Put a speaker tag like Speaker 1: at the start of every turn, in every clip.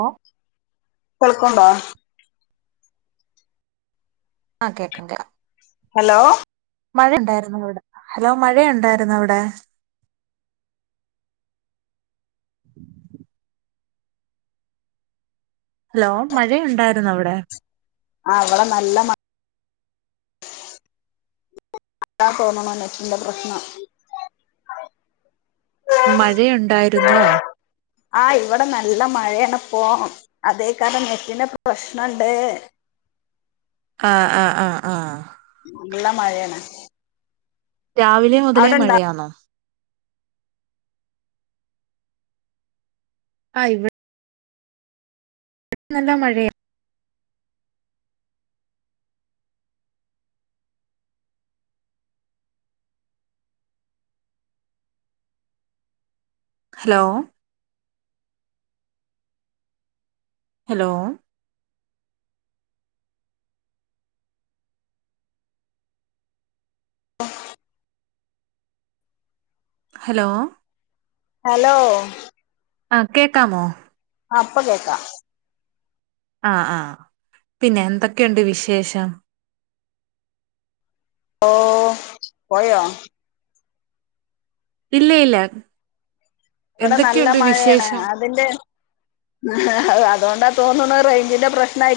Speaker 1: ഓഹ്
Speaker 2: സ്കൂൾക്കോവ് ണ്ടോ
Speaker 1: ആഹ് കേക്കാം കേക്കാം
Speaker 2: ഹലോ
Speaker 1: മഴയുണ്ടായിരുന്നൊ അവിടെ ഹലോ മഴയുണ്ടായിരുന്നോ അവിടെ ഹലോ മഴയുണ്ടായിരുന്നൊ അവിടെ
Speaker 2: ആഹ് ഇവിടെ നല്ല മ അതാ തോന്നണു നെറ്റിന്റെ പ്രശ്നം
Speaker 1: മഴയുണ്ടായിരുന്നോ
Speaker 2: ആഹ് ഇവിടെ നല്ല മഴയാപ്പോ അതേക്കാരം നെറ്റിന്റെ പ്രശ്നണ്ട്
Speaker 1: ആഹ് ആഹ് ആഹ് ആഹ്
Speaker 2: ള്ള മഴയാണ്
Speaker 1: രാവിലെ മുതലേ
Speaker 2: അവിടെ ഇണ്ടാ
Speaker 1: മഴയാന്നോ ആഹ് ഇവി നല്ല മഴയാ ഹലോ ഹലോ
Speaker 2: [inaudible]
Speaker 1: ഹലോ
Speaker 2: ഹലോ
Speaker 1: ആഹ് കേക്കാമോ
Speaker 2: ആഹ് പ്പ കേക്കാം
Speaker 1: ആഹ് ആഹ് പിന്നെ എന്തൊക്കെയുണ്ട് വിശേഷം
Speaker 2: ഓഹ് പോയോ
Speaker 1: ഇല്ലയില്ല
Speaker 2: ഇവിടെ നല്ല മഴയാണ്
Speaker 1: വിശേഷം
Speaker 2: അതിന്റെ അതോണ്ടാ തോന്ന്ണ് റേഞ്ചിന്റെ പ്രശ്ന ആ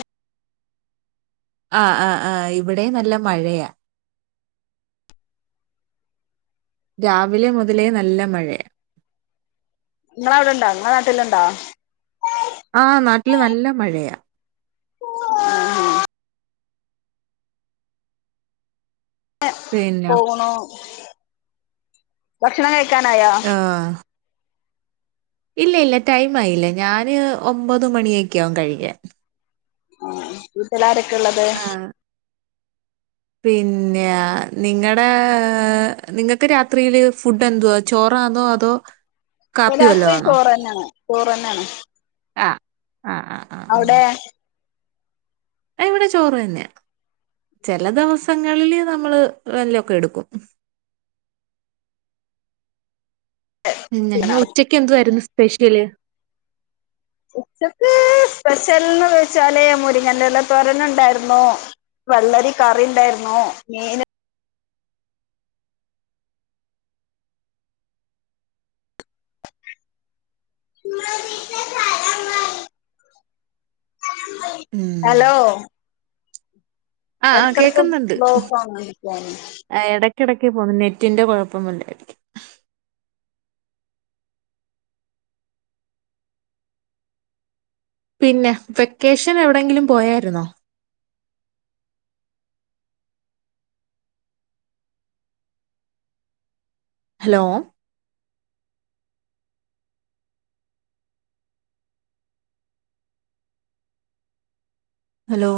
Speaker 1: ആഹ് ആഹ ആഹ് ഇവിടേം നല്ല മഴയാ രാവിലെ മുതലേ നല്ല മഴയാ
Speaker 2: ഇങ്ങളെ അവിടെണ്ടോ നിങ്ങളെ നാട്ടിലുണ്ടോ
Speaker 1: ആഹ് നാട്ടില് നല്ല മഴയ
Speaker 2: ഇങ്ങനെ
Speaker 1: പിന്നെ
Speaker 2: പോണോ ഭക്ഷണം കഴിക്കാനായോ
Speaker 1: ആ ഇല്ല ഇല്ല ടൈം ആയില്ല ഞാന് ഒമ്പത് മണിയൊക്കെ ആകും കഴിക്കാൻ
Speaker 2: ആ വീട്ടിലാരൊക്കെ ഇള്ളത്
Speaker 1: ആഹ്. പിന്നെ നിങ്ങടെ നിങ്ങൾക്ക് രാത്രിയില് ഫുഡ് എന്തുവാ ചോറാന്നോ അതോ കാപ്പി വല്ലോം
Speaker 2: രാത്രി
Speaker 1: ആണോ?
Speaker 2: ചോറ് തന്നെയാണ് ചോറ് തന്നെ ആണ്
Speaker 1: ആഹ് ആഹ് ആ ആ
Speaker 2: അവിടെ
Speaker 1: ഇവിടെ ചോറ്ന്നെയാ ചെല ദിവസങ്ങളില് നമ്മള് വല്ലൊക്കെ എടുക്കും ഇന്ന് ഉച്ചക്ക് എന്തുവാരുന്നു സ്പെഷ്യല്
Speaker 2: ഉച്ചക്ക് സ്പെഷ്യൽന്ന് ചോയിച്ചാൽ മുരിങ്ങന്റെല്ല തൊരൻണ്ടായിരുന്നു വെള്ളരി കറിണ്ടായിരുന്നു മീൻ
Speaker 1: ഉം
Speaker 2: ഹലോ
Speaker 1: ആഹ് ആഹ്
Speaker 2: എടക്കേട്ക്ക് ബ്ലോക്ക് ആവ്ണ്ട് ഫോൺ
Speaker 1: ആ ഇടയ്ക്കിടയ്ക്ക് പോകുന്നു നെറ്റിന്റെ കൊഴപ്പം വല്ലായിരിക്കും പിന്നെ വെക്കേഷൻ എവിടെങ്കിലും പോയായിരുന്നോ ഹലോ ഹലോ